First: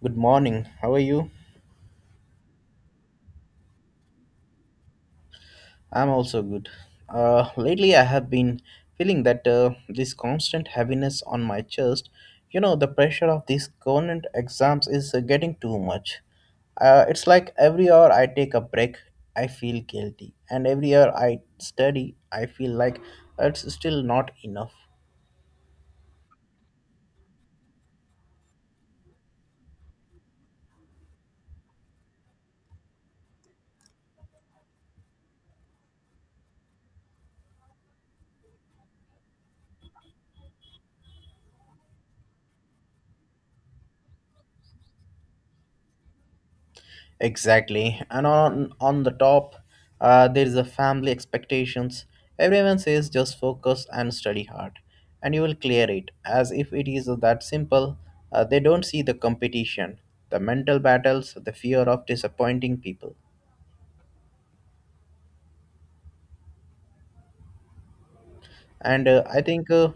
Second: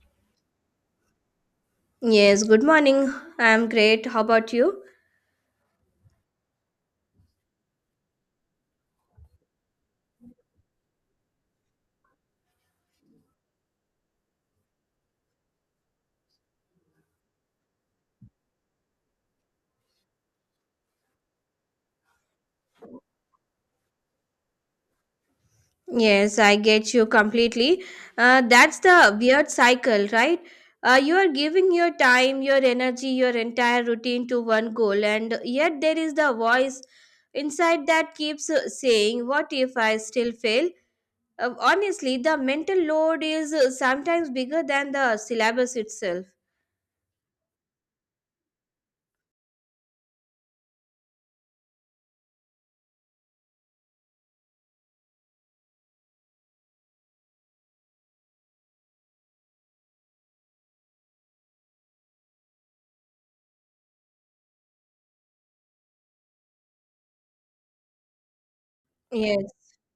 Good morning. How are you? Yes, good morning. I'm great. How about you? I'm also good. Lately, I have been feeling that this constant heaviness on my chest. You know, the pressure of these current exams is getting too much. It's like every hour I take a break, I feel guilty, and every hour I study, I feel like it's still not enough. Yes, I get you completely. That's the weird cycle, right? You are giving your time, your energy, your entire routine to one goal, and yet there is the voice inside that keeps saying, what if I still fail? Honestly, the mental load is sometimes bigger than the syllabus itself. Exactly. And on the top, there is a family expectations. Everyone says just focus and study hard, and you will clear it. As if it is that simple. They don't see the competition, the mental battles, the fear of disappointing people. And I Yes. think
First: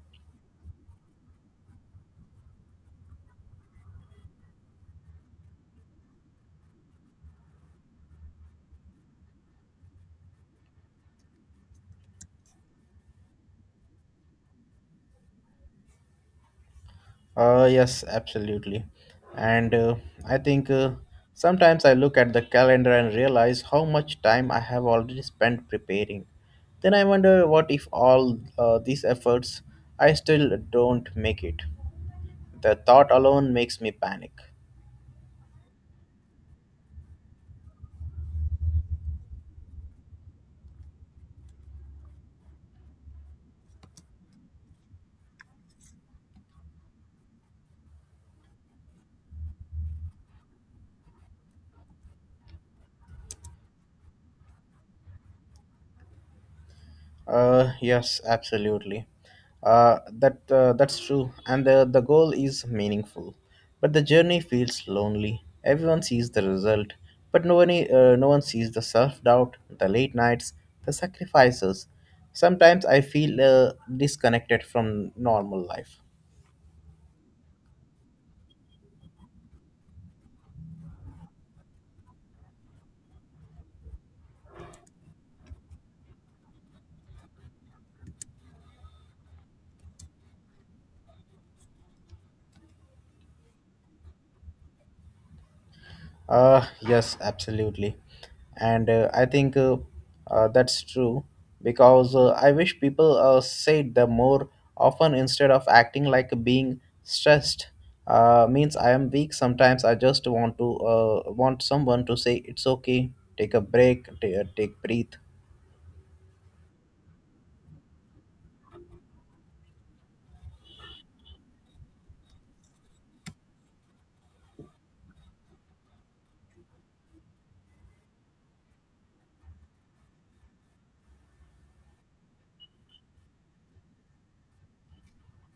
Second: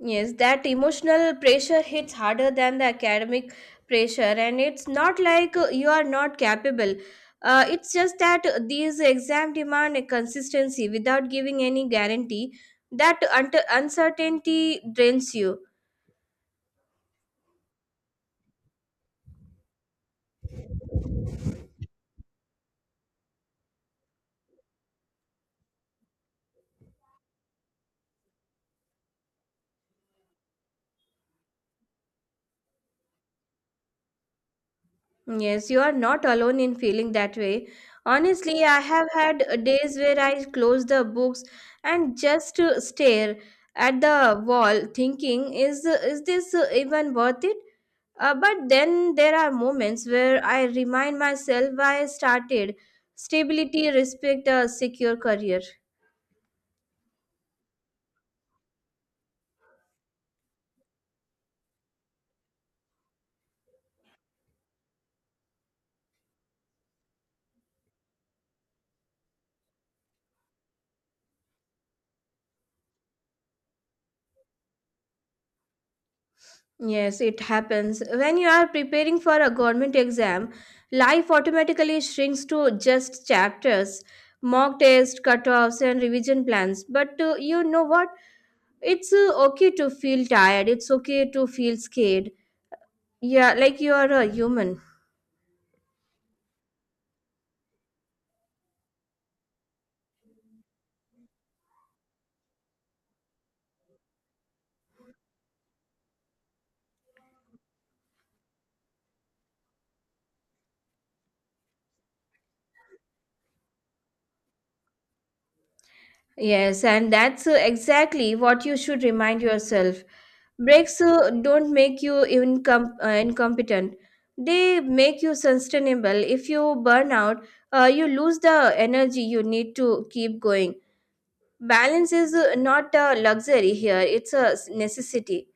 Yes, that emotional pressure hits harder than the academic pressure, and it's not like you are not capable. It's just that these exam demand a consistency without giving any guarantee. That uncertainty drains you. Yes, absolutely. And I think sometimes I look at the calendar and realize how much time I have already spent preparing. Then I wonder what if all these efforts I still don't make it. The thought alone makes me panic. Yes, you are not alone in feeling that way. Honestly, I have had days where I close the books and just stare at the wall thinking is this even worth it? But then there are moments where I remind myself why I started. Stability, respect, a secure career. Yes, absolutely. That's true, and the goal is meaningful, but the journey feels lonely. Everyone sees the result, but no one sees the self doubt, the late nights, the sacrifices. Sometimes I feel disconnected from normal life. Yes, it happens. When you are preparing for a government exam, life automatically shrinks to just chapters, mock tests, cutoffs, and revision plans. But you know what? It's okay to feel tired. It's okay to feel scared. Yeah, like you are a human. Yes, absolutely. And I think that's true because I wish people said the more often instead of acting like being stressed means I am weak. Sometimes I just want to want someone to say it's okay, take a break, take breathe. Yes, and that's exactly what you should remind yourself. Breaks don't make you incompetent. They make you sustainable. If you burn out, you lose the energy you need to keep going. Balance is not a luxury here, it's a necessity.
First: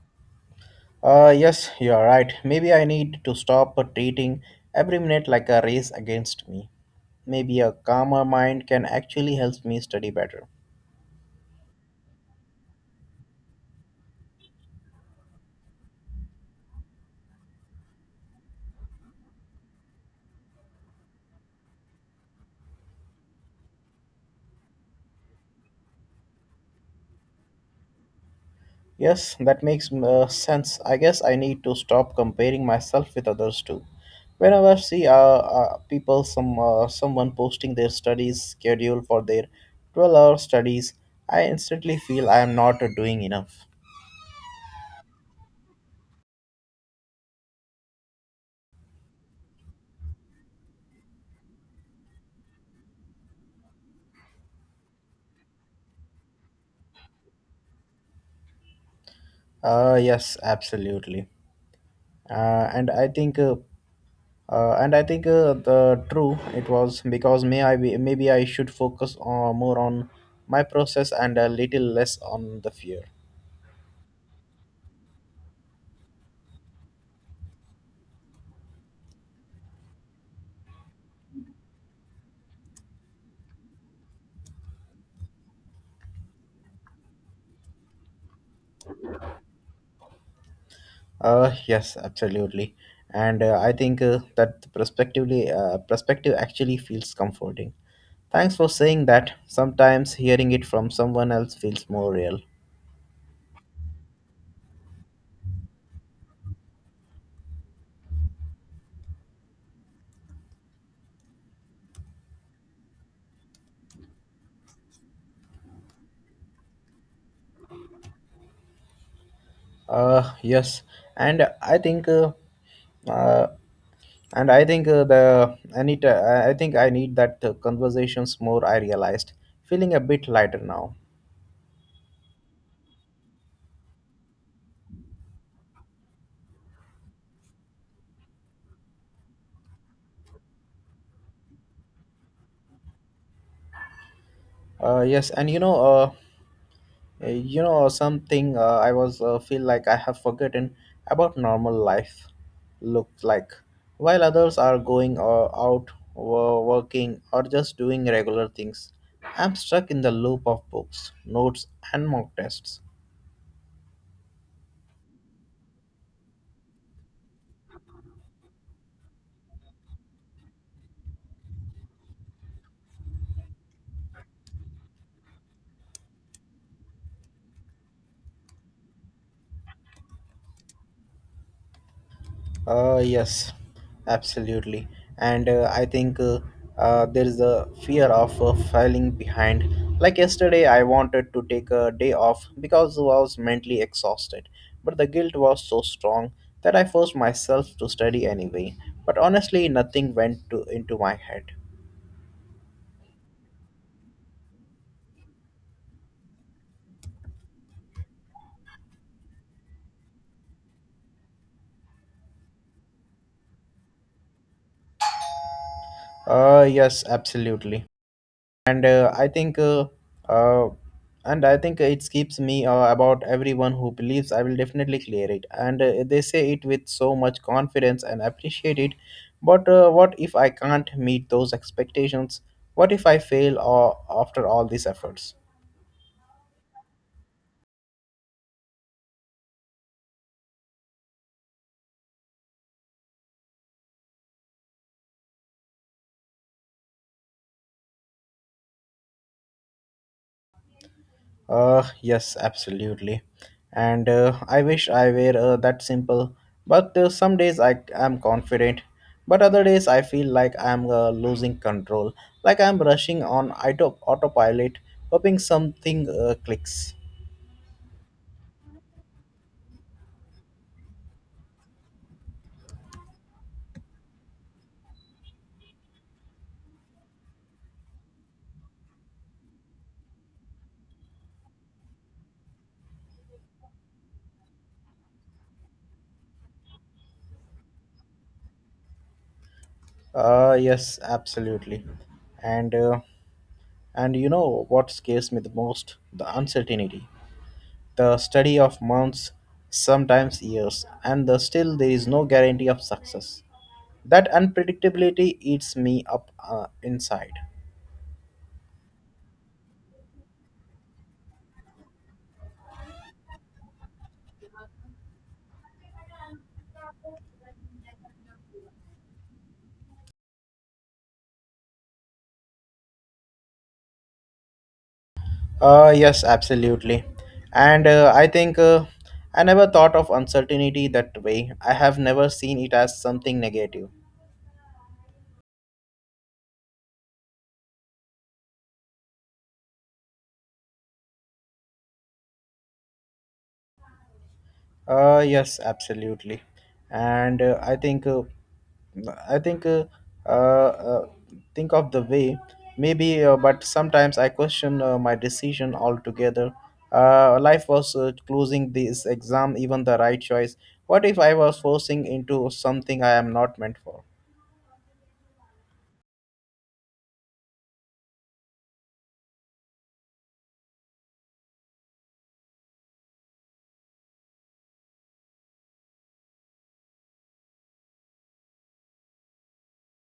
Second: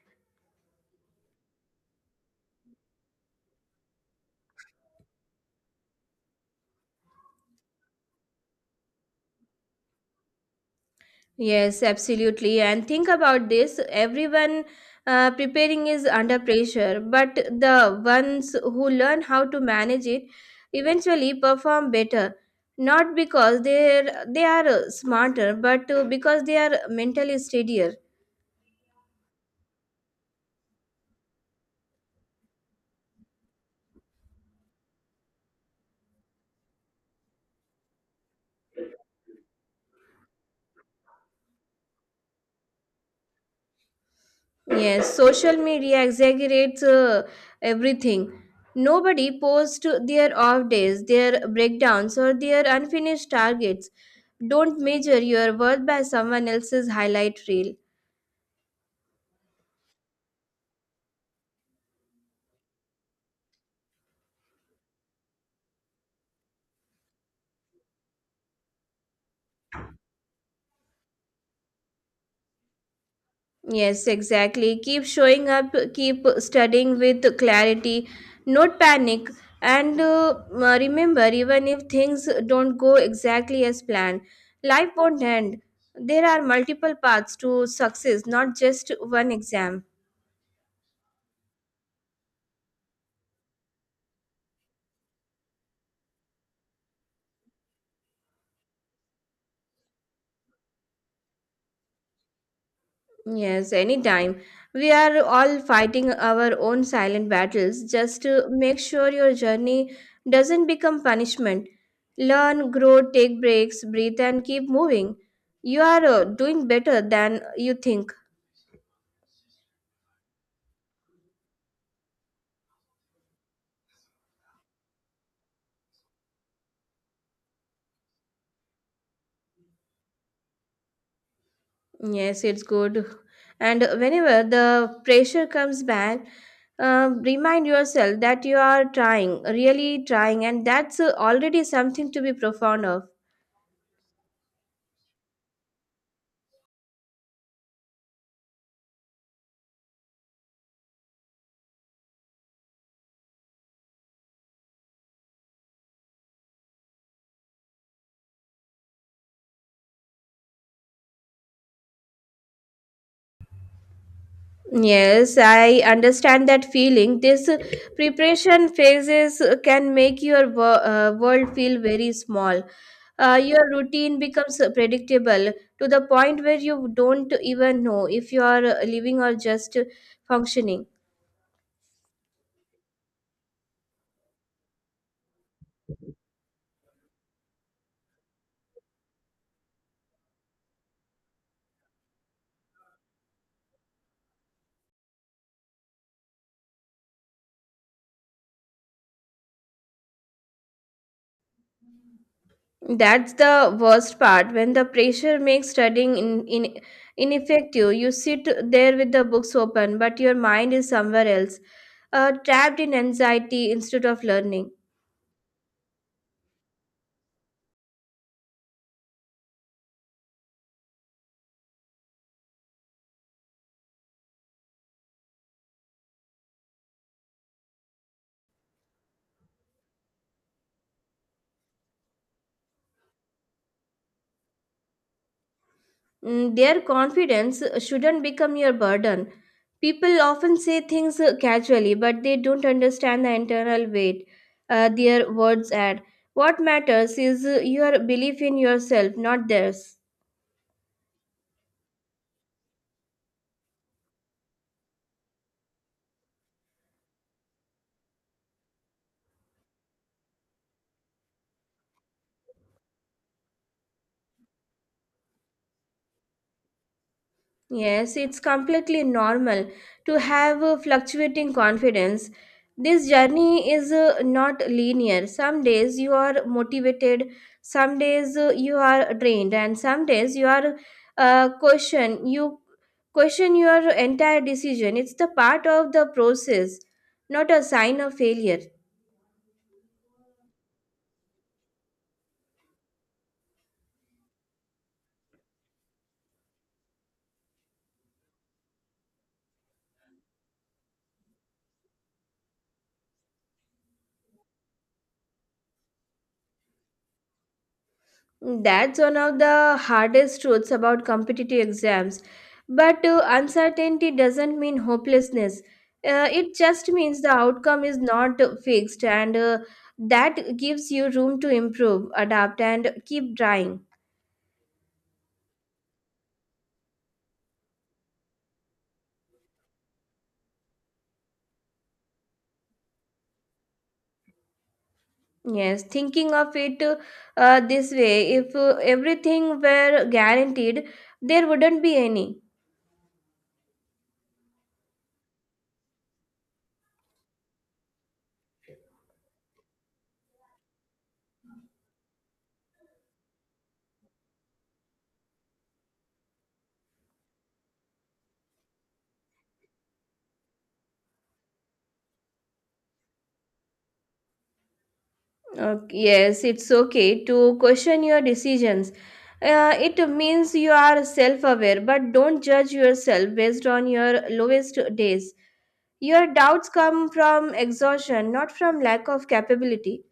Yes, you are right. Maybe I need to stop treating every minute like a race against me. Maybe a calmer mind can actually help me study better. Yes, absolutely. And think about this, everyone preparing is under pressure, but the ones who learn how to manage it eventually perform better. Not because they are smarter, but because they are mentally steadier. Yes, that makes sense. I guess I need to stop comparing myself with others too. Whenever I see people, someone posting their studies schedule for their 12-hour studies, I instantly feel I am not doing enough. Yes, social media exaggerates everything. Nobody posts their off days, their breakdowns, or their unfinished targets. Don't measure your worth by someone else's highlight reel. Yes, absolutely. Uh, and I think, uh, and I think the true it was because maybe I should focus on, more on my process and a little less on the fear. Yes, exactly. Keep showing up, keep studying with clarity, not panic. And remember, even if things don't go exactly as planned, life won't end. There are multiple paths to success, not just one exam. Yes, absolutely. And I think that the perspective actually feels comforting. Thanks for saying that. Sometimes hearing it from someone else feels more real. Yes, anytime. We are all fighting our own silent battles just to make sure your journey doesn't become punishment. Learn, grow, take breaks, breathe, and keep moving. You are doing better than you think. Yes, and I think, uh, uh, and I think the I need, I think I need that conversations more. I realized feeling a bit lighter now. Yes, it's good. And whenever the pressure comes back, remind yourself that you are trying, really trying, and that's already something to be profound of. Yes. You know something I was feel like I have forgotten about normal life. Looked like while others are going out, working or just doing regular things, I'm stuck in the loop of books, notes, and mock tests. Yes, I understand that feeling. This preparation phases can make your world feel very small. Your routine becomes predictable to the point where you don't even know if you are living or just functioning. Yes, absolutely. And I think there is a fear of falling behind. Like yesterday, I wanted to take a day off because I was mentally exhausted, but the guilt was so strong that I forced myself to study anyway. But honestly, nothing went into my head. That's the worst part. When the pressure makes studying in ineffective, you sit there with the books open, but your mind is somewhere else, trapped in anxiety instead of learning. Yes, absolutely. And I think uh, and I think it keeps me about everyone who believes I will definitely clear it, and they say it with so much confidence and appreciate it, but what if I can't meet those expectations? What if I fail after all these efforts? Mm, their confidence shouldn't become your burden. People often say things casually, but they don't understand the internal weight their words add. What matters is your belief in yourself, not theirs. Yes, absolutely. And I wish I were that simple. But some days I am confident, but other days I feel like I'm losing control, like I'm rushing on autopilot, hoping something clicks. Yes, it's completely normal to have a fluctuating confidence. This journey is not linear. Some days you are motivated, some days you are drained, and some days you are uh, question you question your entire decision. It's the part of the process, not a sign of failure. Yes, absolutely. And uh, and you know what scares me the most? The uncertainty. The study of months, sometimes years, and the, still there is no guarantee of success. That unpredictability eats me up inside. That's one of the hardest truths about competitive exams. But uncertainty doesn't mean hopelessness. It just means the outcome is not fixed, and that gives you room to improve, adapt, and keep trying. Yes, absolutely. And I never thought of uncertainty that way. I have never seen it as something negative. Yes, thinking of it this way, if everything were guaranteed, there wouldn't be any. Yes, absolutely. And I uh, uh, think of the way maybe but sometimes I question my decision altogether. Life was closing this exam even the right choice. What if I was forcing into something I am not meant for? Yes, it's okay to question your decisions. It means you are self aware, but don't judge yourself based on your lowest days. Your doubts come from exhaustion, not from lack of capability.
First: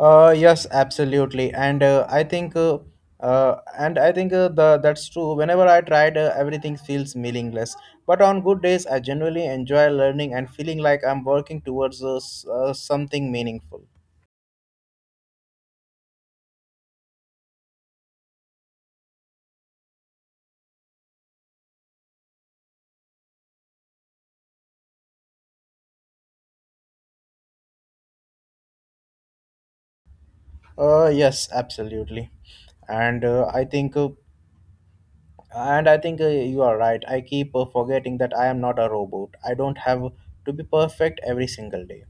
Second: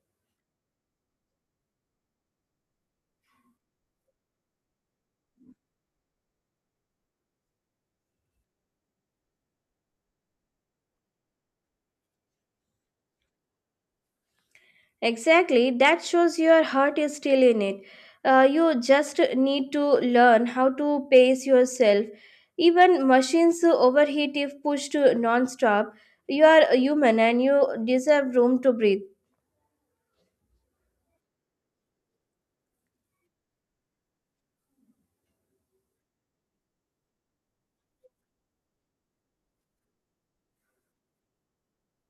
Yes, absolutely, and I think, and I think the that's true. Whenever I tried, everything feels meaningless. But on good days, I genuinely enjoy learning and feeling like I'm working towards something meaningful. Exactly, that shows your heart is still in it. You just need to learn how to pace yourself. Even machines overheat if pushed non stop. You are human and you deserve room to breathe. Yes, absolutely, and I think, and I think you are right. I keep forgetting that I am not a robot. I don't have to be perfect every single day.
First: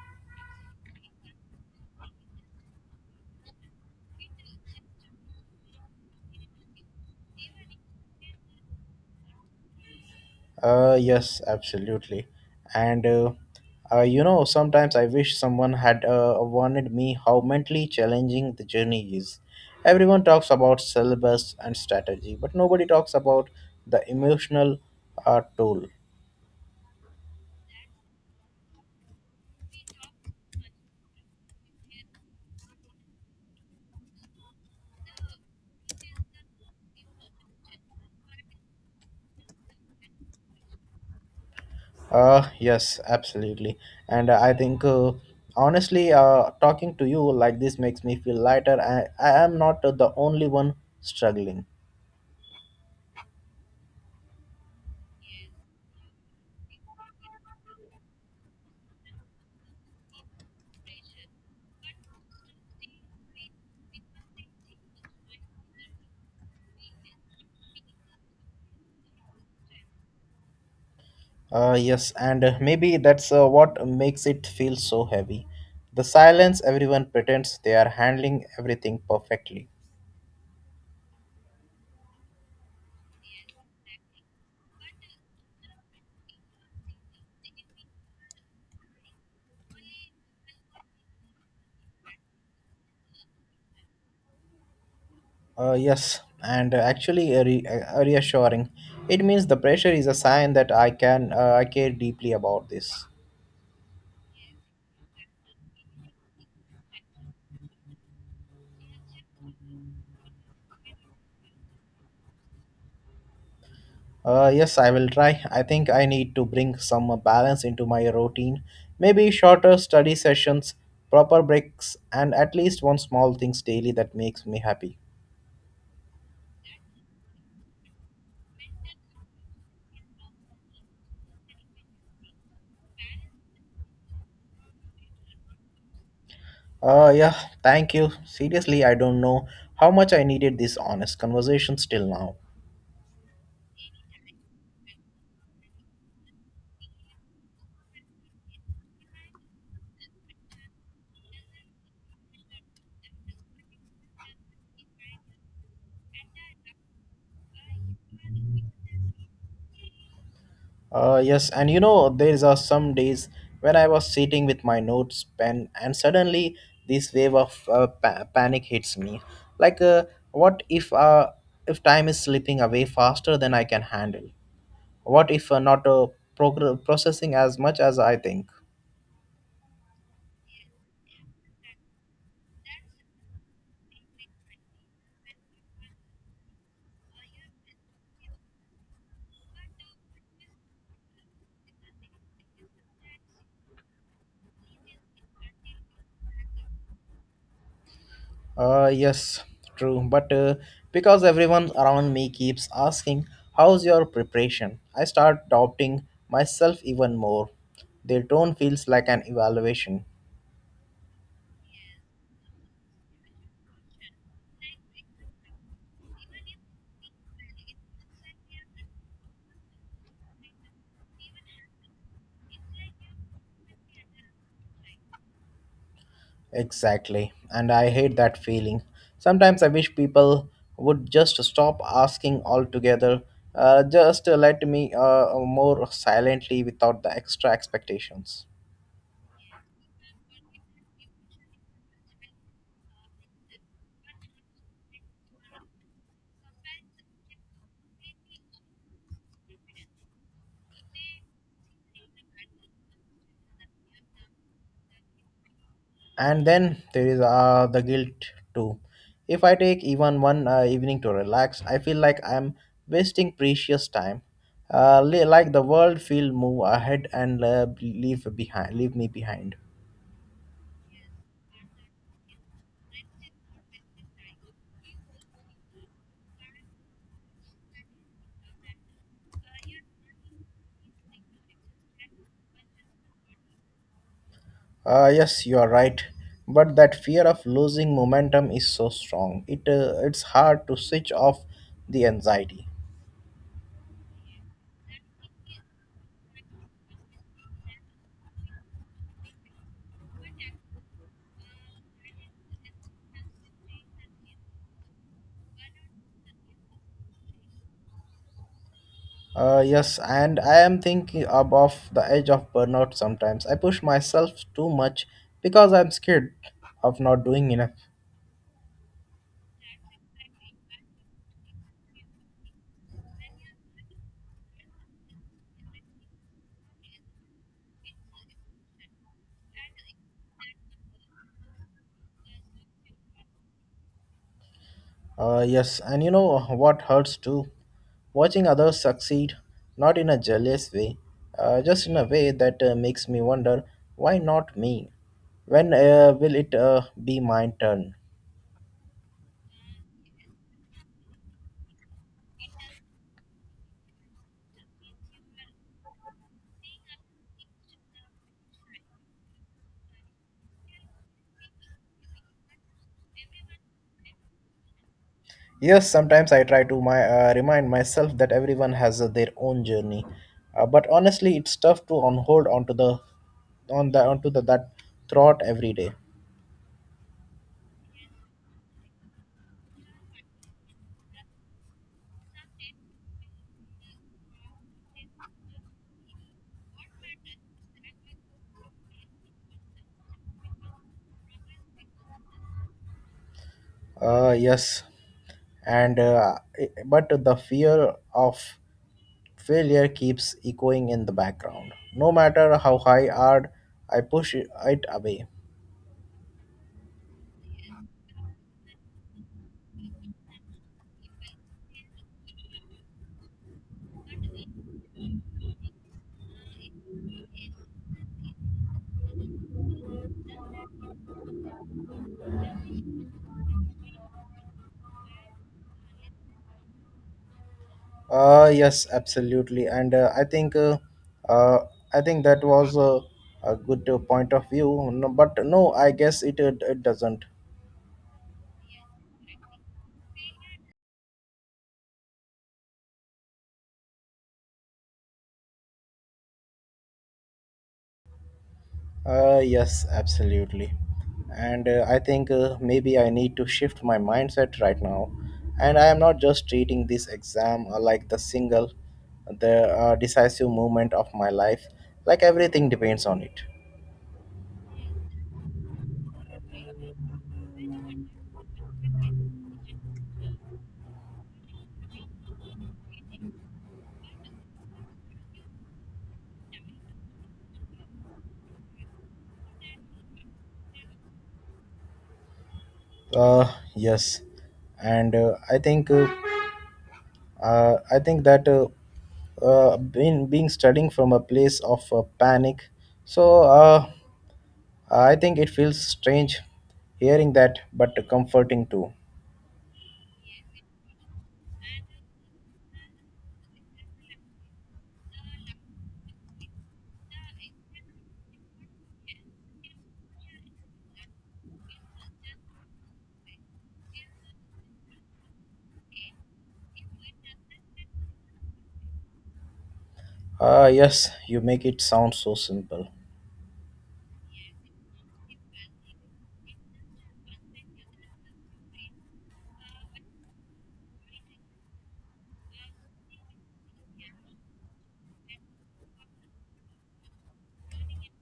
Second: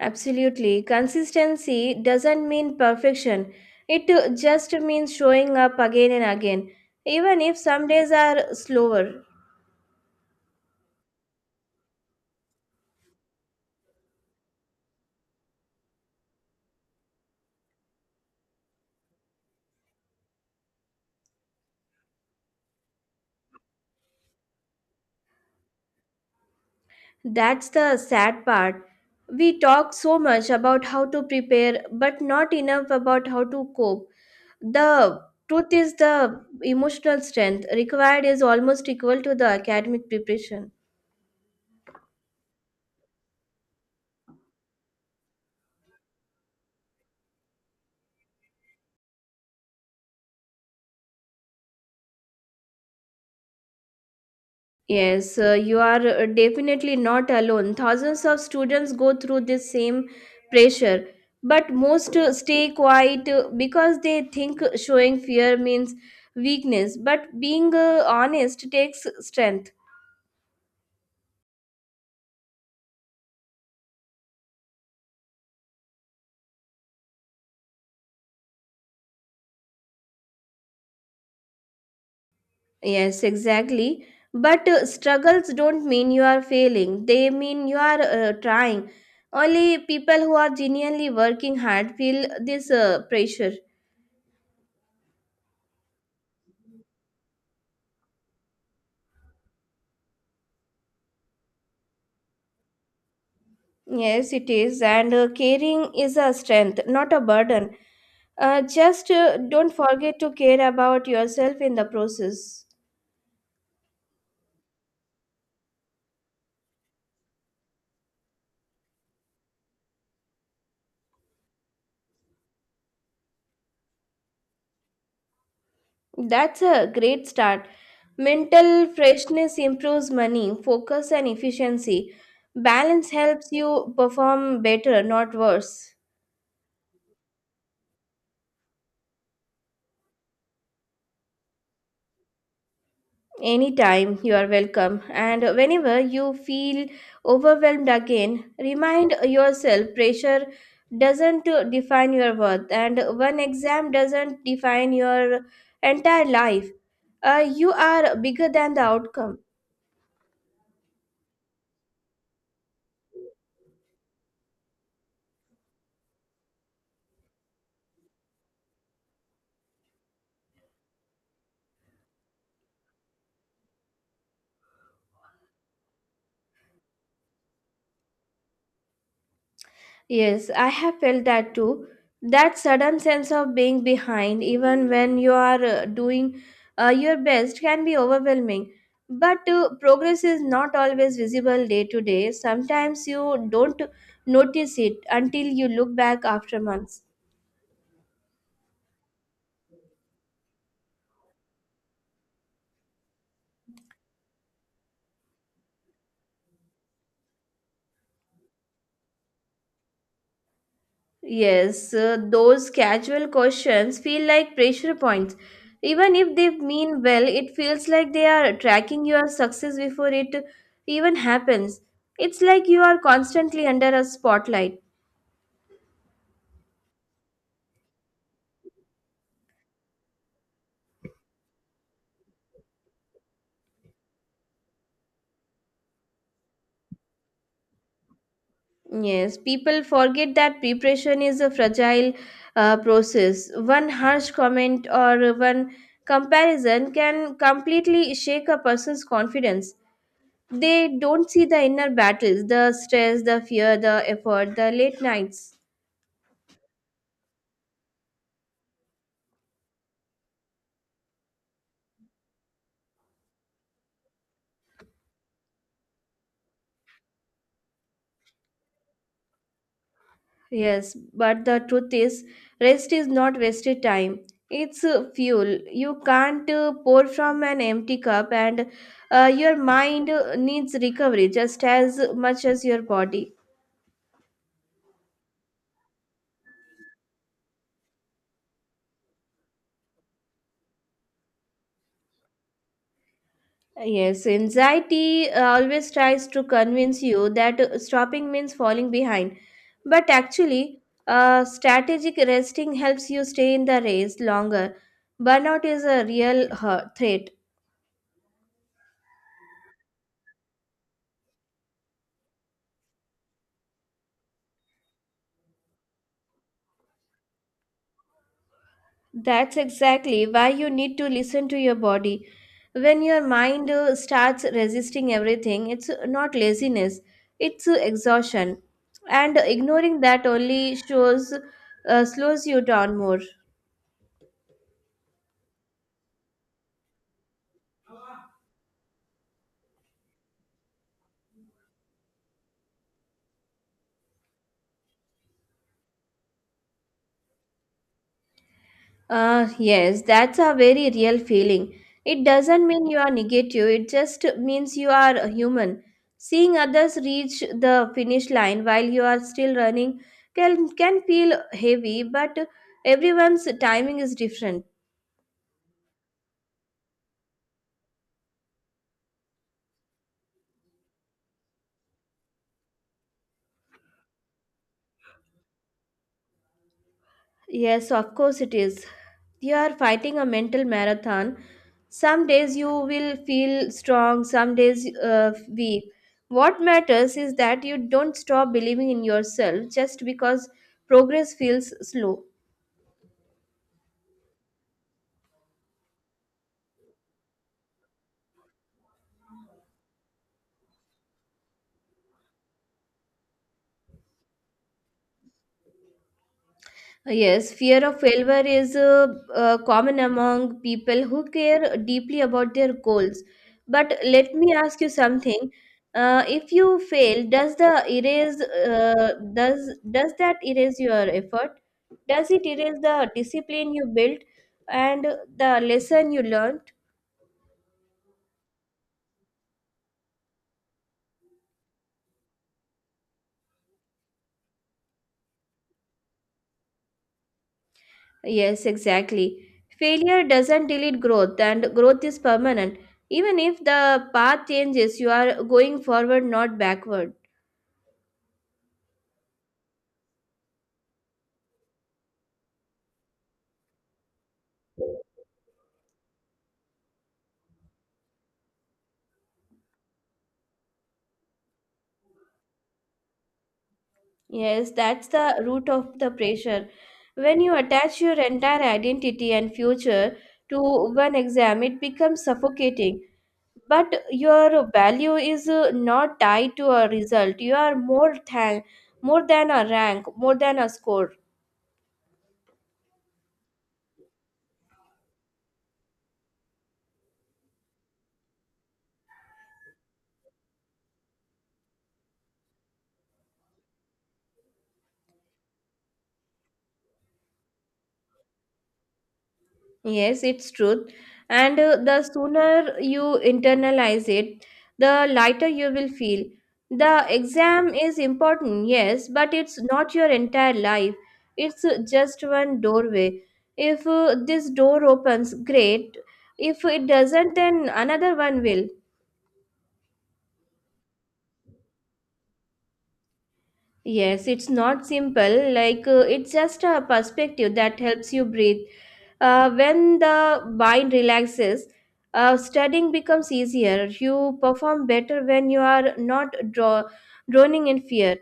Absolutely. Consistency doesn't mean perfection. It just means showing up again and again, even if some days are slower. Yes, absolutely. And you know, sometimes I wish someone had warned me how mentally challenging the journey is. Everyone talks about syllabus and strategy, but nobody talks about the emotional toll. That's the sad part. We talk so much about how to prepare, but not enough about how to cope. The truth is, the emotional strength required is almost equal to the academic preparation. Yes, absolutely. And honestly, talking to you like this makes me feel lighter. I am not the only one struggling. Yes, you are definitely not alone. Thousands of students go through this same pressure, but most stay quiet because they think showing fear means weakness. But being honest takes strength. Yes, and maybe that's what makes it feel so heavy. The silence everyone pretends they are handling everything perfectly. Yes, exactly. But struggles don't mean you are failing, they mean you are trying. Only people who are genuinely working hard feel this pressure. Yes, and actually reassuring. It means the pressure is a sign that I can I care deeply about this. Yes, it is. And caring is a strength, not a burden. Just don't forget to care about yourself in the process. Yes, I will try. I think I need to bring some balance into my routine. Maybe shorter study sessions, proper breaks, and at least one small things daily that makes me happy. That's a great start. Mental freshness improves money, focus, and efficiency. Balance helps you perform better, not worse. Yeah, thank you. Seriously, I don't know how much I needed this honest conversation till now. Anytime, you are welcome, and whenever you feel overwhelmed again, remind yourself pressure doesn't define your worth, and one exam doesn't define your entire life. You are bigger than the outcome. Yes, and you know, there are some days when I was sitting with my notes pen and suddenly this wave of panic hits me. Like, what if time is slipping away faster than I can handle? What if not progr- processing as much as I think? Yes, I have felt that too. That sudden sense of being behind, even when you are doing your best, can be overwhelming. But progress is not always visible day to day. Sometimes you don't notice it until you look back after months. Yes, true. But because everyone around me keeps asking, how's your preparation? I start doubting myself even more. Their tone feels like an evaluation. Yes, those casual questions feel like pressure points. Even if they mean well, it feels like they are tracking your success before it even happens. It's like you are constantly under a spotlight. Exactly. And I hate that feeling. Sometimes I wish people would just stop asking altogether. Just Let me more silently without the extra expectations. Yes, people forget that preparation is a fragile process. One harsh comment or one comparison can completely shake a person's confidence. They don't see the inner battles, the stress, the fear, the effort, the late nights. And then there is the guilt too. If I take even one evening to relax, I feel like I'm wasting precious time, like the world will move ahead and leave me behind. Yes, but the truth is rest is not wasted time, it's fuel. You can't pour from an empty cup, and your mind needs recovery just as much as your body. Yes, you are right, but that fear of losing momentum is so strong, it it's hard to switch off the anxiety. Yes, anxiety always tries to convince you that stopping means falling behind. But actually, strategic resting helps you stay in the race longer. Burnout is a real threat. Yes, and I am thinking above the edge of burnout sometimes. I push myself too much because I'm scared of not doing enough. That's exactly why you need to listen to your body. When your mind starts resisting everything, it's not laziness, it's exhaustion. And ignoring that only shows slows you down more. Yes, and you know what hurts too? Watching others succeed, not in a jealous way, just in a way that makes me wonder, why not me? When will it be my turn? Yes, that's a very real feeling. It doesn't mean you are negative, it just means you are a human. Seeing others reach the finish line while you are still running can feel heavy, but everyone's timing is different. Yes, sometimes I try to remind myself that everyone has their own journey, but honestly, it's tough to on hold onto the that throat every day. Yes, of course it is. You are fighting a mental marathon. Some days you will feel strong, some days weak. What matters is that you don't stop believing in yourself just because progress feels slow. Yes, and but the fear of failure keeps echoing in the background, no matter how high hard I push it away. Yes, fear of failure is common among people who care deeply about their goals. But let me ask you something. If you fail, does that erase your effort? Does it erase the discipline you built and the lesson you learned? Yes, absolutely, and uh i think that was a good point of view. No, I guess it it doesn't. Yes, exactly. Failure doesn't delete growth, and growth is permanent. Even if the path changes, you are going forward, not backward. Yes, absolutely. And I think maybe I need to shift my mindset right now. And I am not just treating this exam like the single, the decisive moment of my life, like everything depends on it. Yes, that's the root of the pressure. When you attach your entire identity and future to one exam, it becomes suffocating. But your value is not tied to a result. You are more than a rank, more than a score. Yes. And I think that been being studying from a place of panic. So I think it feels strange hearing that, but comforting too. Yes, it's truth. And the sooner you internalize it, the lighter you will feel. The exam is important, yes, but it's not your entire life. It's just one doorway. If this door opens, great. If it doesn't, then another one will. Yes, you make it sound so simple. Yes, it's not simple. Like it's just a perspective that helps you breathe. When the mind relaxes, studying becomes easier. You perform better when you are not droning in fear.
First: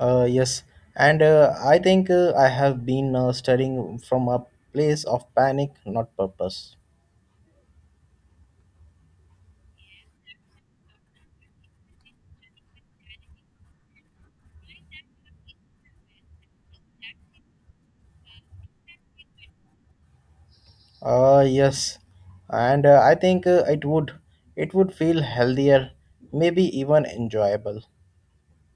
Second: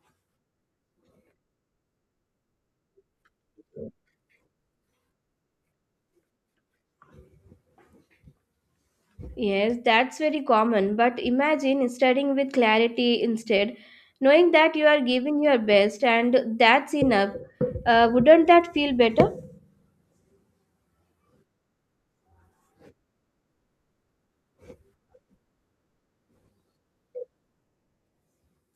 Yes, and I have been studying from a place of panic, not purpose. Yes, that's very common. But imagine studying with clarity instead, knowing that you are giving your best and that's enough. Wouldn't that feel better? Yes, and I think it would feel healthier, maybe even enjoyable.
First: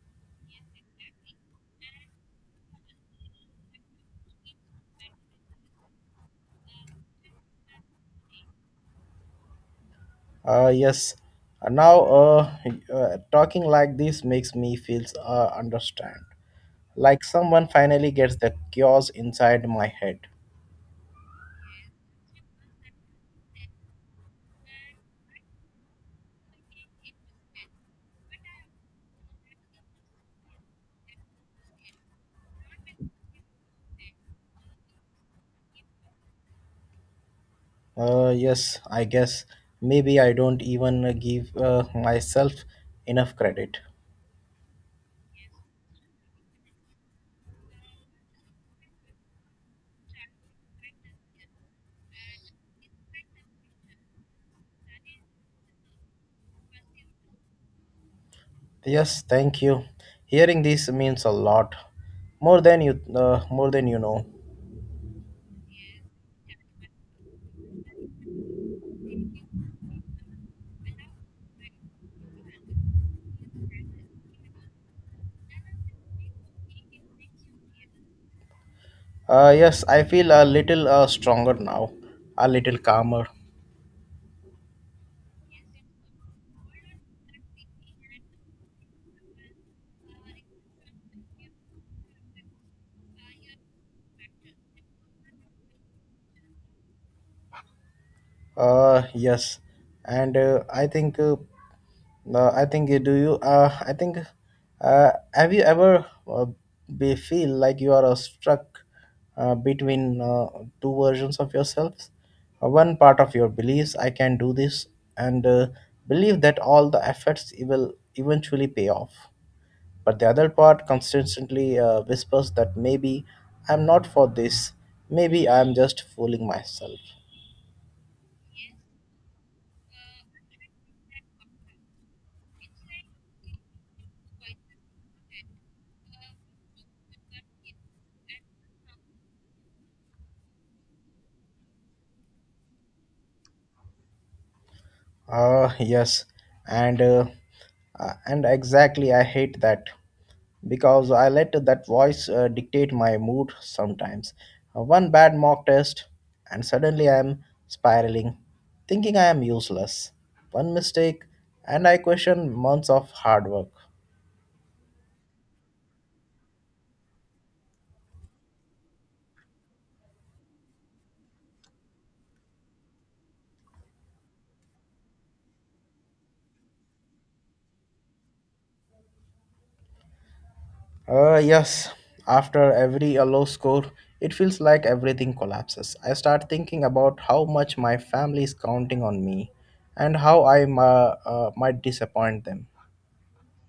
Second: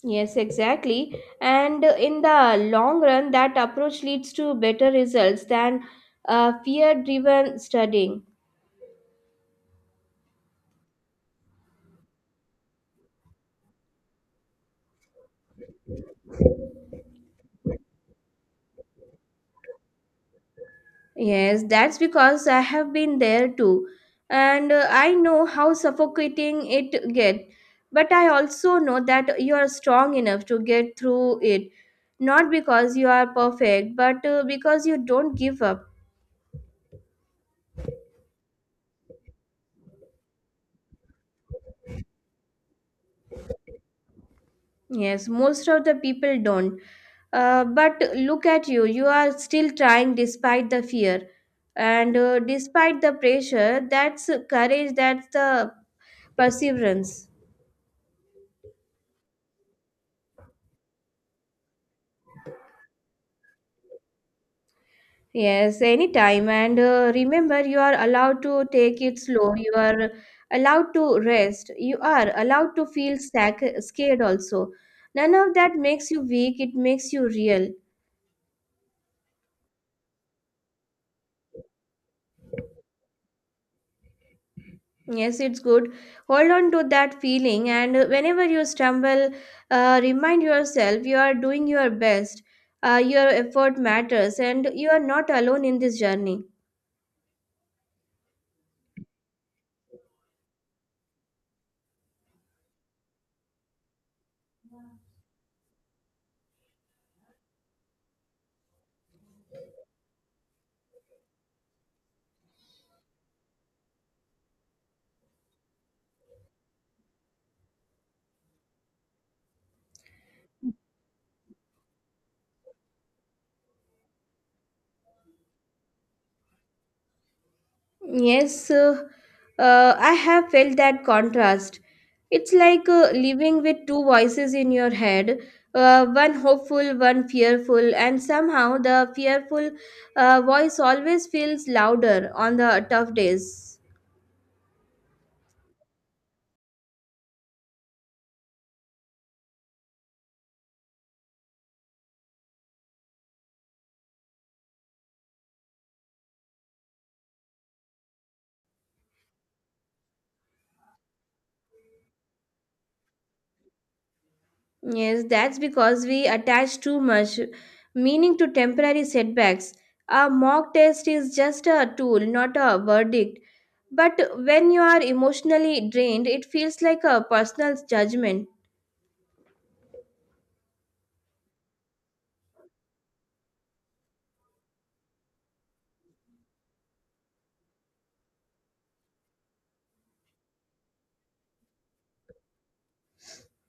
Yes, exactly. And in the long run, that approach leads to better results than fear driven studying. Yes. Now talking like this makes me feel understand, like someone finally gets the chaos inside my head. Yes, that's because I have been there too. And I know how suffocating it get. But I also know that you are strong enough to get through it. Not because you are perfect, but because you don't give up. Yes, I guess maybe I don't even give myself enough credit. Yes, most of the people don't. But look at you, you are still trying despite the fear and despite the pressure. That's courage, that's the perseverance. Yes, thank you. Hearing this means a lot, more than more than you know. Yes, anytime. And remember, you are allowed to take it slow, you are allowed to rest, you are allowed to feel scared also. None of that makes you weak, it makes you real. Yes, I feel a little stronger now, a little calmer. Yes, it's good. Hold on to that feeling, and whenever you stumble, remind yourself you are doing your best. Your effort matters, and you are not alone in this journey. Yes, and I think do you I think have you ever be feel like you are struck between two versions of yourselves? One part of your beliefs I can do this and believe that all the efforts will eventually pay off, but the other part constantly whispers that maybe I'm not for this, maybe I'm just fooling myself. Yes, I have felt that contrast. It's like living with two voices in your head, one hopeful, one fearful, and somehow the fearful voice always feels louder on the tough days. Yes, and uh, and exactly, I hate that because I let that voice dictate my mood sometimes. One bad mock test, and suddenly I am spiraling, thinking I am useless. One mistake, and I question months of hard work. Yes, that's because we attach too much meaning to temporary setbacks. A mock test is just a tool, not a verdict. But when you are emotionally drained, it feels like a personal judgment. Yes, after every a low score, it feels like everything collapses. I start thinking about how much my family is counting on me and how I might disappoint them.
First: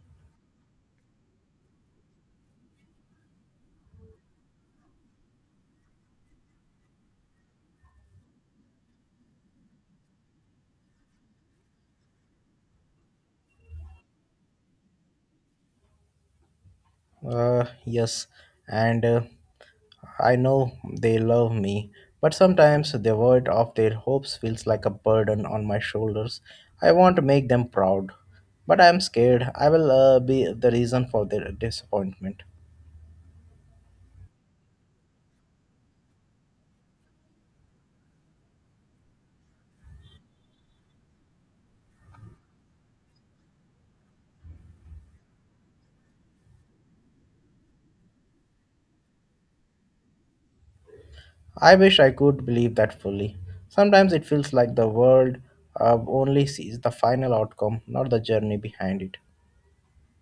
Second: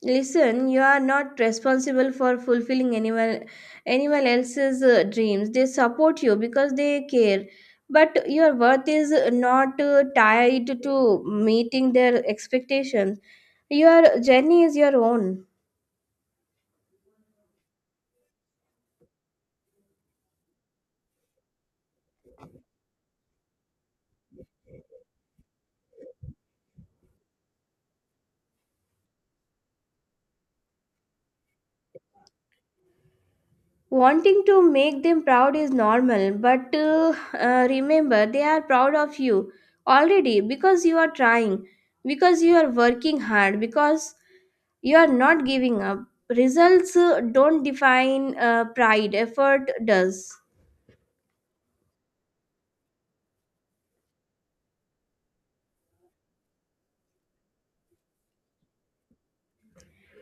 Listen, you are not responsible for fulfilling anyone else's dreams. They support you because they care. But your worth is not tied to meeting their expectations. Your journey is your own. Yes, and I know they love me, but sometimes the weight of their hopes feels like a burden on my shoulders. I want to make them proud, but I am scared I will be the reason for their disappointment. Wanting to make them proud is normal, but remember they are proud of you already because you are trying, because you are working hard, because you are not giving up. Results don't define pride, effort does. I wish I could believe that fully. Sometimes it feels like the world only sees the final outcome, not the journey behind it.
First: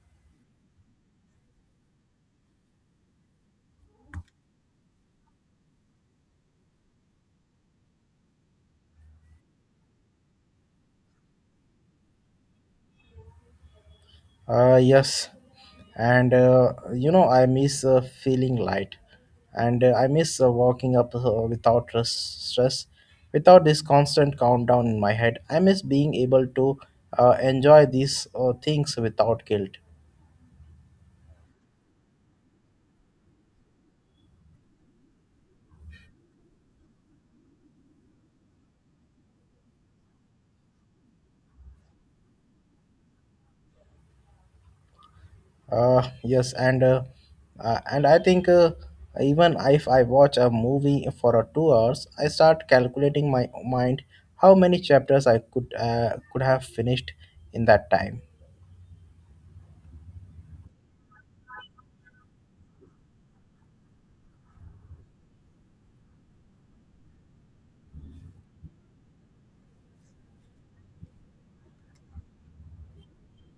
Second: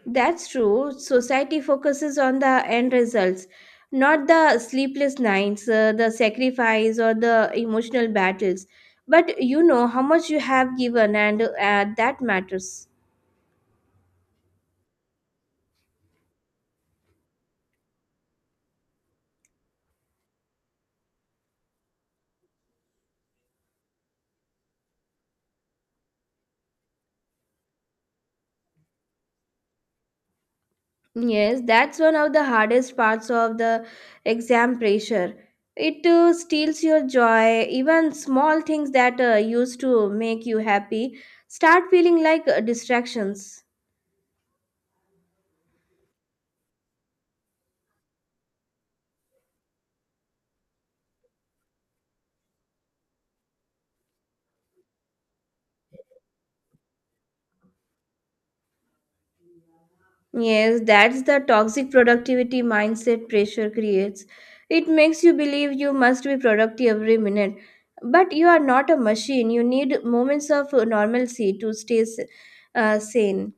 That's true. Society focuses on the end results, not the sleepless nights, the sacrifice, or the emotional battles. But you know how much you have given, and that matters. Yes, and you know, I miss feeling light, and I miss walking up without stress, without this constant countdown in my head. I miss being able to enjoy these things without guilt. Yes, that's one of the hardest parts of the exam pressure. It steals your joy. Even small things that used to make you happy start feeling like distractions. Yes, and I think even if I watch a movie for 2 hours, I start calculating my mind how many chapters I could have finished in that time. Yes, that's the toxic productivity mindset pressure creates. It makes you believe you must be productive every minute. But you are not a machine. You need moments of normalcy to stay sane.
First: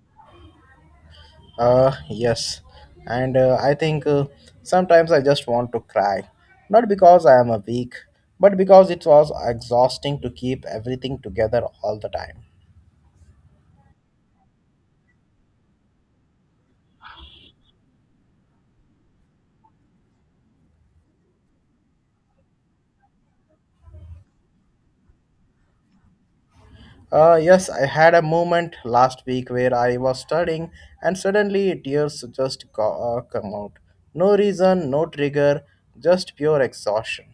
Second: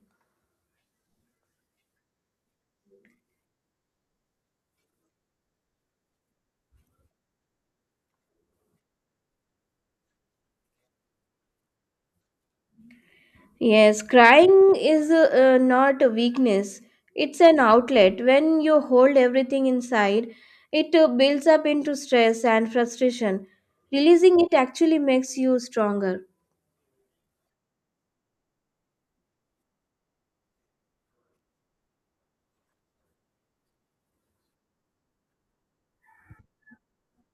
Yes, and I think sometimes I just want to cry, not because I am a weak, but because it was exhausting to keep everything together all the time. Yes, crying is not a weakness. It's an outlet. When you hold everything inside, it builds up into stress and frustration. Releasing it actually makes you stronger. Yes, I had a moment last week where I was studying and suddenly tears just come out. No reason, no trigger, just pure exhaustion.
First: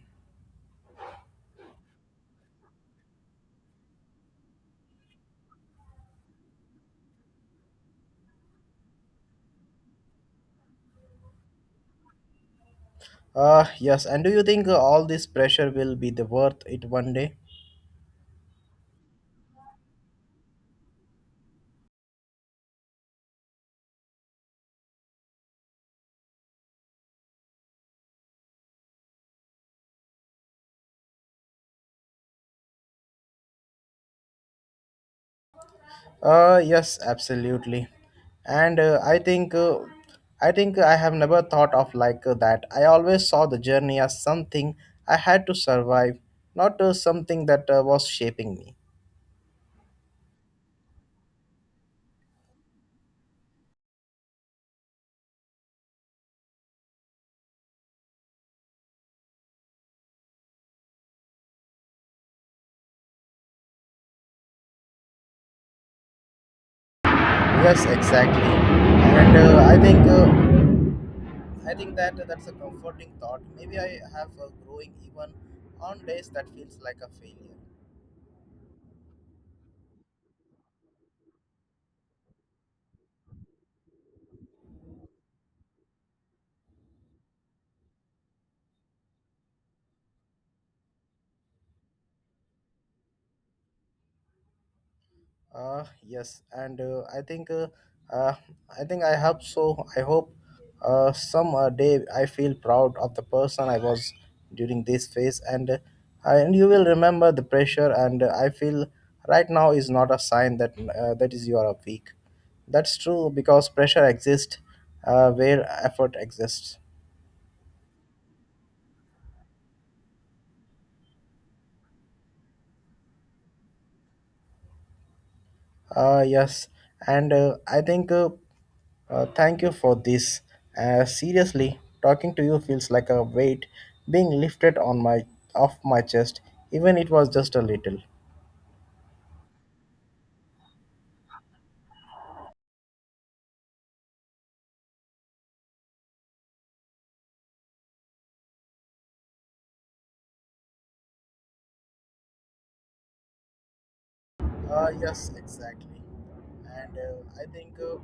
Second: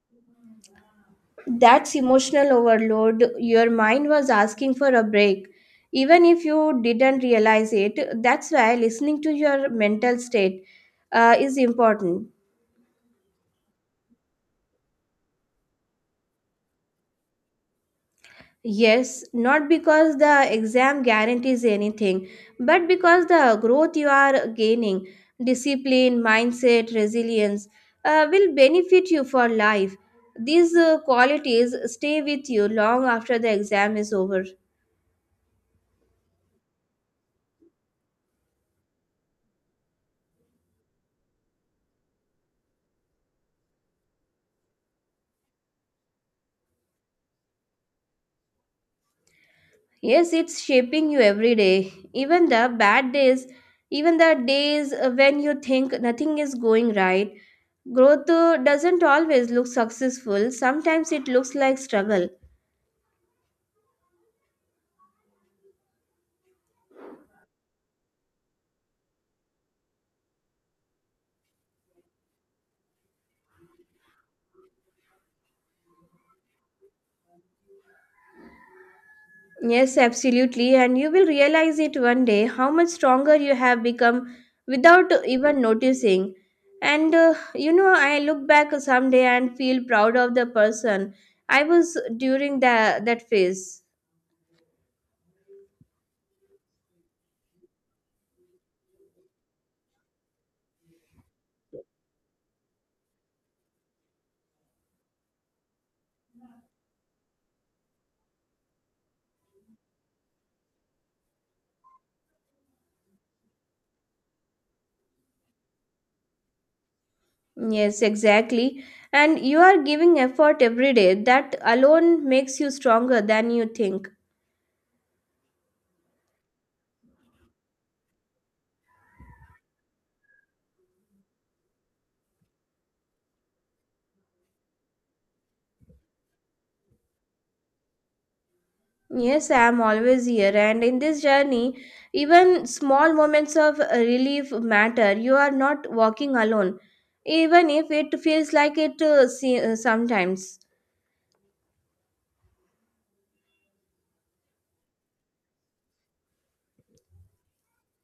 That's emotional overload. Your mind was asking for a break. Even if you didn't realize it, that's why listening to your mental state is important. Yes, and do you think all this pressure will be the worth it one day? Yes, not because the exam guarantees anything, but because the growth you are gaining, discipline, mindset, resilience, will benefit you for life. These qualities stay with you long after the exam is over. Yes, absolutely. And I think I think I have never thought of like that. I always saw the journey as something I had to survive, not something that was shaping me. Yes, it's shaping you every day. Even the bad days, even the days when you think nothing is going right, growth doesn't always look successful. Sometimes it looks like struggle. Yes, exactly. And I think that That's a comforting thought. Maybe I have growing even on days that feels like a failure. Yes, absolutely. And you will realize it one day how much stronger you have become without even noticing. And you know, I look back someday and feel proud of the person I was during that phase. Yes, and I think uh, I think I hope so. I hope some day I feel proud of the person I was during this phase, and you will remember the pressure. And I feel right now is not a sign that that is you are weak. That's true because pressure exists where effort exists. Yes, exactly. And you are giving effort every day. That alone makes you stronger than you think. Yes, and I think thank you for this. Seriously, talking to you feels like a weight being lifted on my off my chest, even it was just a little. Yes, I'm always here, and in this journey, even small moments of relief matter. You are not walking alone, even if it feels like it sometimes. Yes, exactly, and I think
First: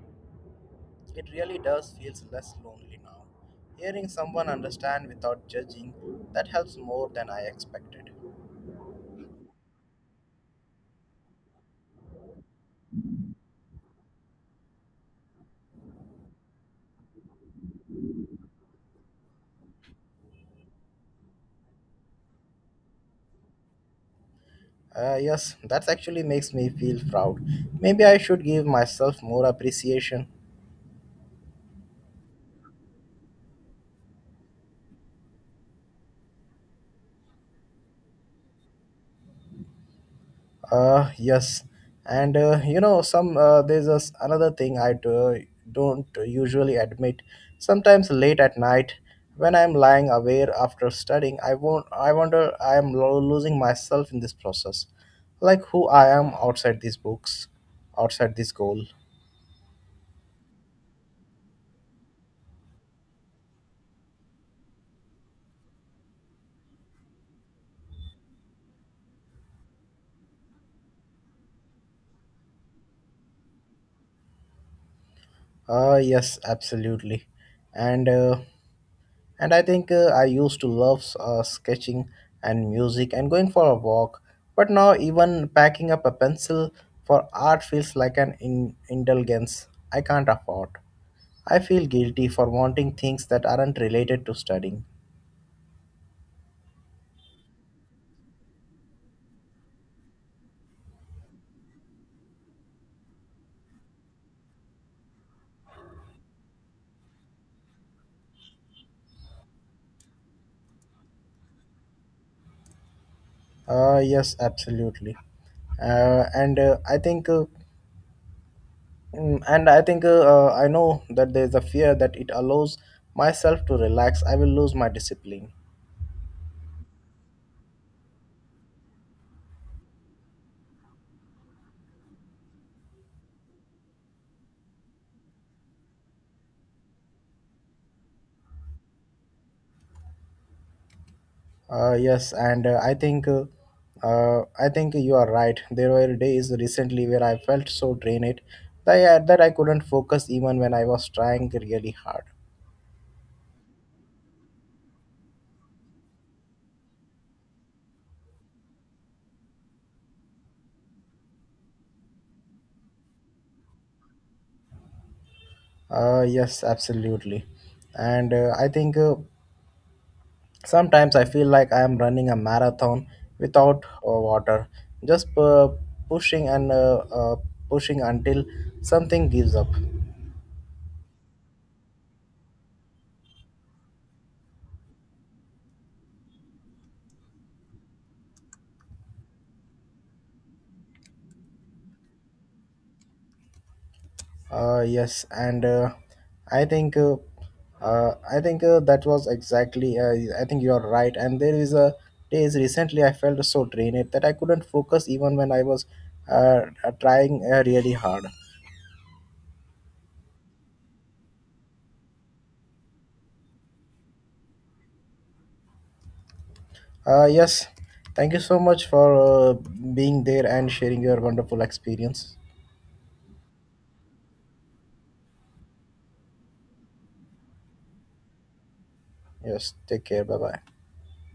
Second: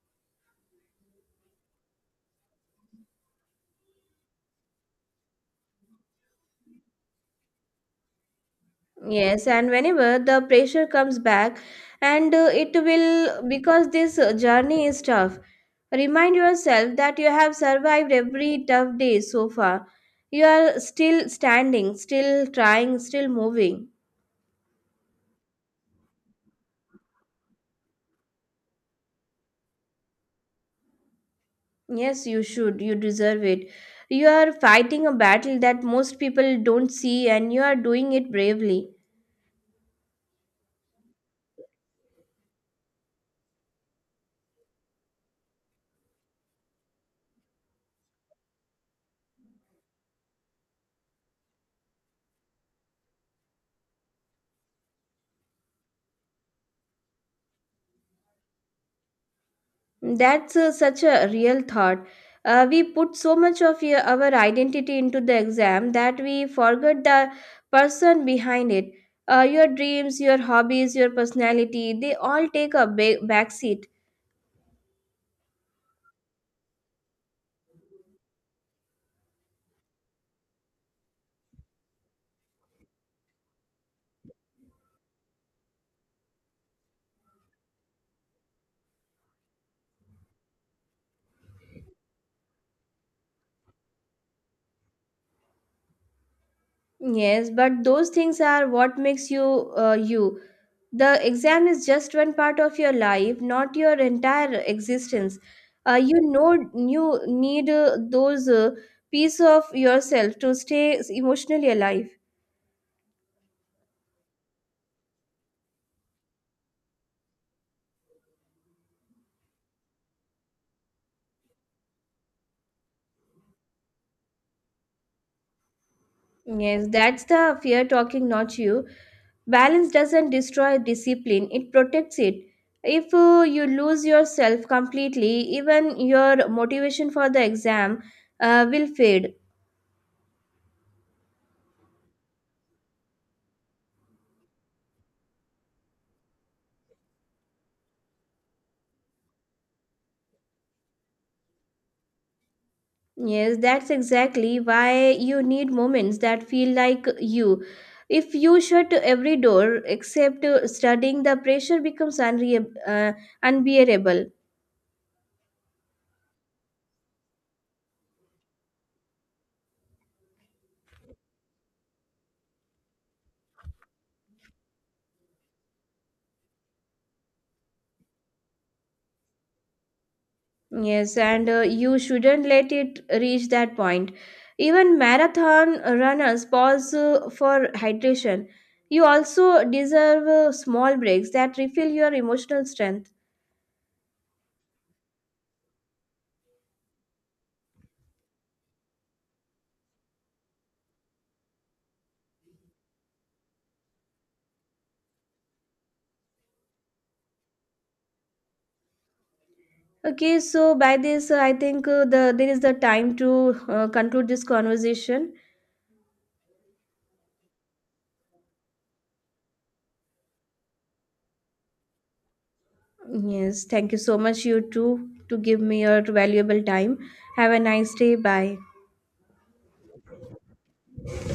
it really does feels less lonely now. Hearing someone understand without judging that helps more than I expected. Yes, and whenever the pressure comes back, and it will because this journey is tough. Remind yourself that you have survived every tough day so far. You are still standing, still trying, still moving. Yes, that actually makes me feel proud. Maybe I should give myself more appreciation. Yes, you should. You deserve it. You are fighting a battle that most people don't see, and you are doing it bravely. Yes, and you know, some there's a s another thing I do, don't usually admit. Sometimes late at night, when I'm lying awake after studying, I won't. I wonder I am losing myself in this process, like who I am outside these books, outside this goal. That's such a real thought. We put so much of your our identity into the exam that we forget the person behind it. Your dreams, your hobbies, your personality, they all take a backseat. Yes, absolutely, and. Uh, And I used to love sketching and music and going for a walk, but now even packing up a pencil for art feels like an indulgence I can't afford. I feel guilty for wanting things that aren't related to studying. Yes, but those things are what makes you you. The exam is just one part of your life, not your entire existence. You know, you need those piece of yourself to stay emotionally alive. Yes, absolutely. And I think, mm, and I think I know that there's a fear that it allows myself to relax. I will lose my discipline. Yes, that's the fear talking, not you. Balance doesn't destroy discipline, it protects it. If you lose yourself completely, even your motivation for the exam will fade. Yes, and I think you are right. There were days recently where I felt so drained that I couldn't focus even when I was trying really hard. Yes, that's exactly why you need moments that feel like you. If you shut every door except studying, the pressure becomes unbearable. Yes, absolutely. And I think Sometimes I feel like I am running a marathon without water, just pushing and pushing until something gives up. Yes, and you shouldn't let it reach that point. Even marathon runners pause for hydration. You also deserve small breaks that refill your emotional strength. Yes, and I think uh, I think that was exactly. I think you are right. And there is a days recently I felt so drained that I couldn't focus even when I was trying really hard. Okay, so by this, I think there is the time to conclude this conversation. Yes, thank you so much for being there and sharing your wonderful experience. Yes, thank you so much, you too, to give me your valuable time. Have a nice day. Bye. Yes, take care. Bye bye.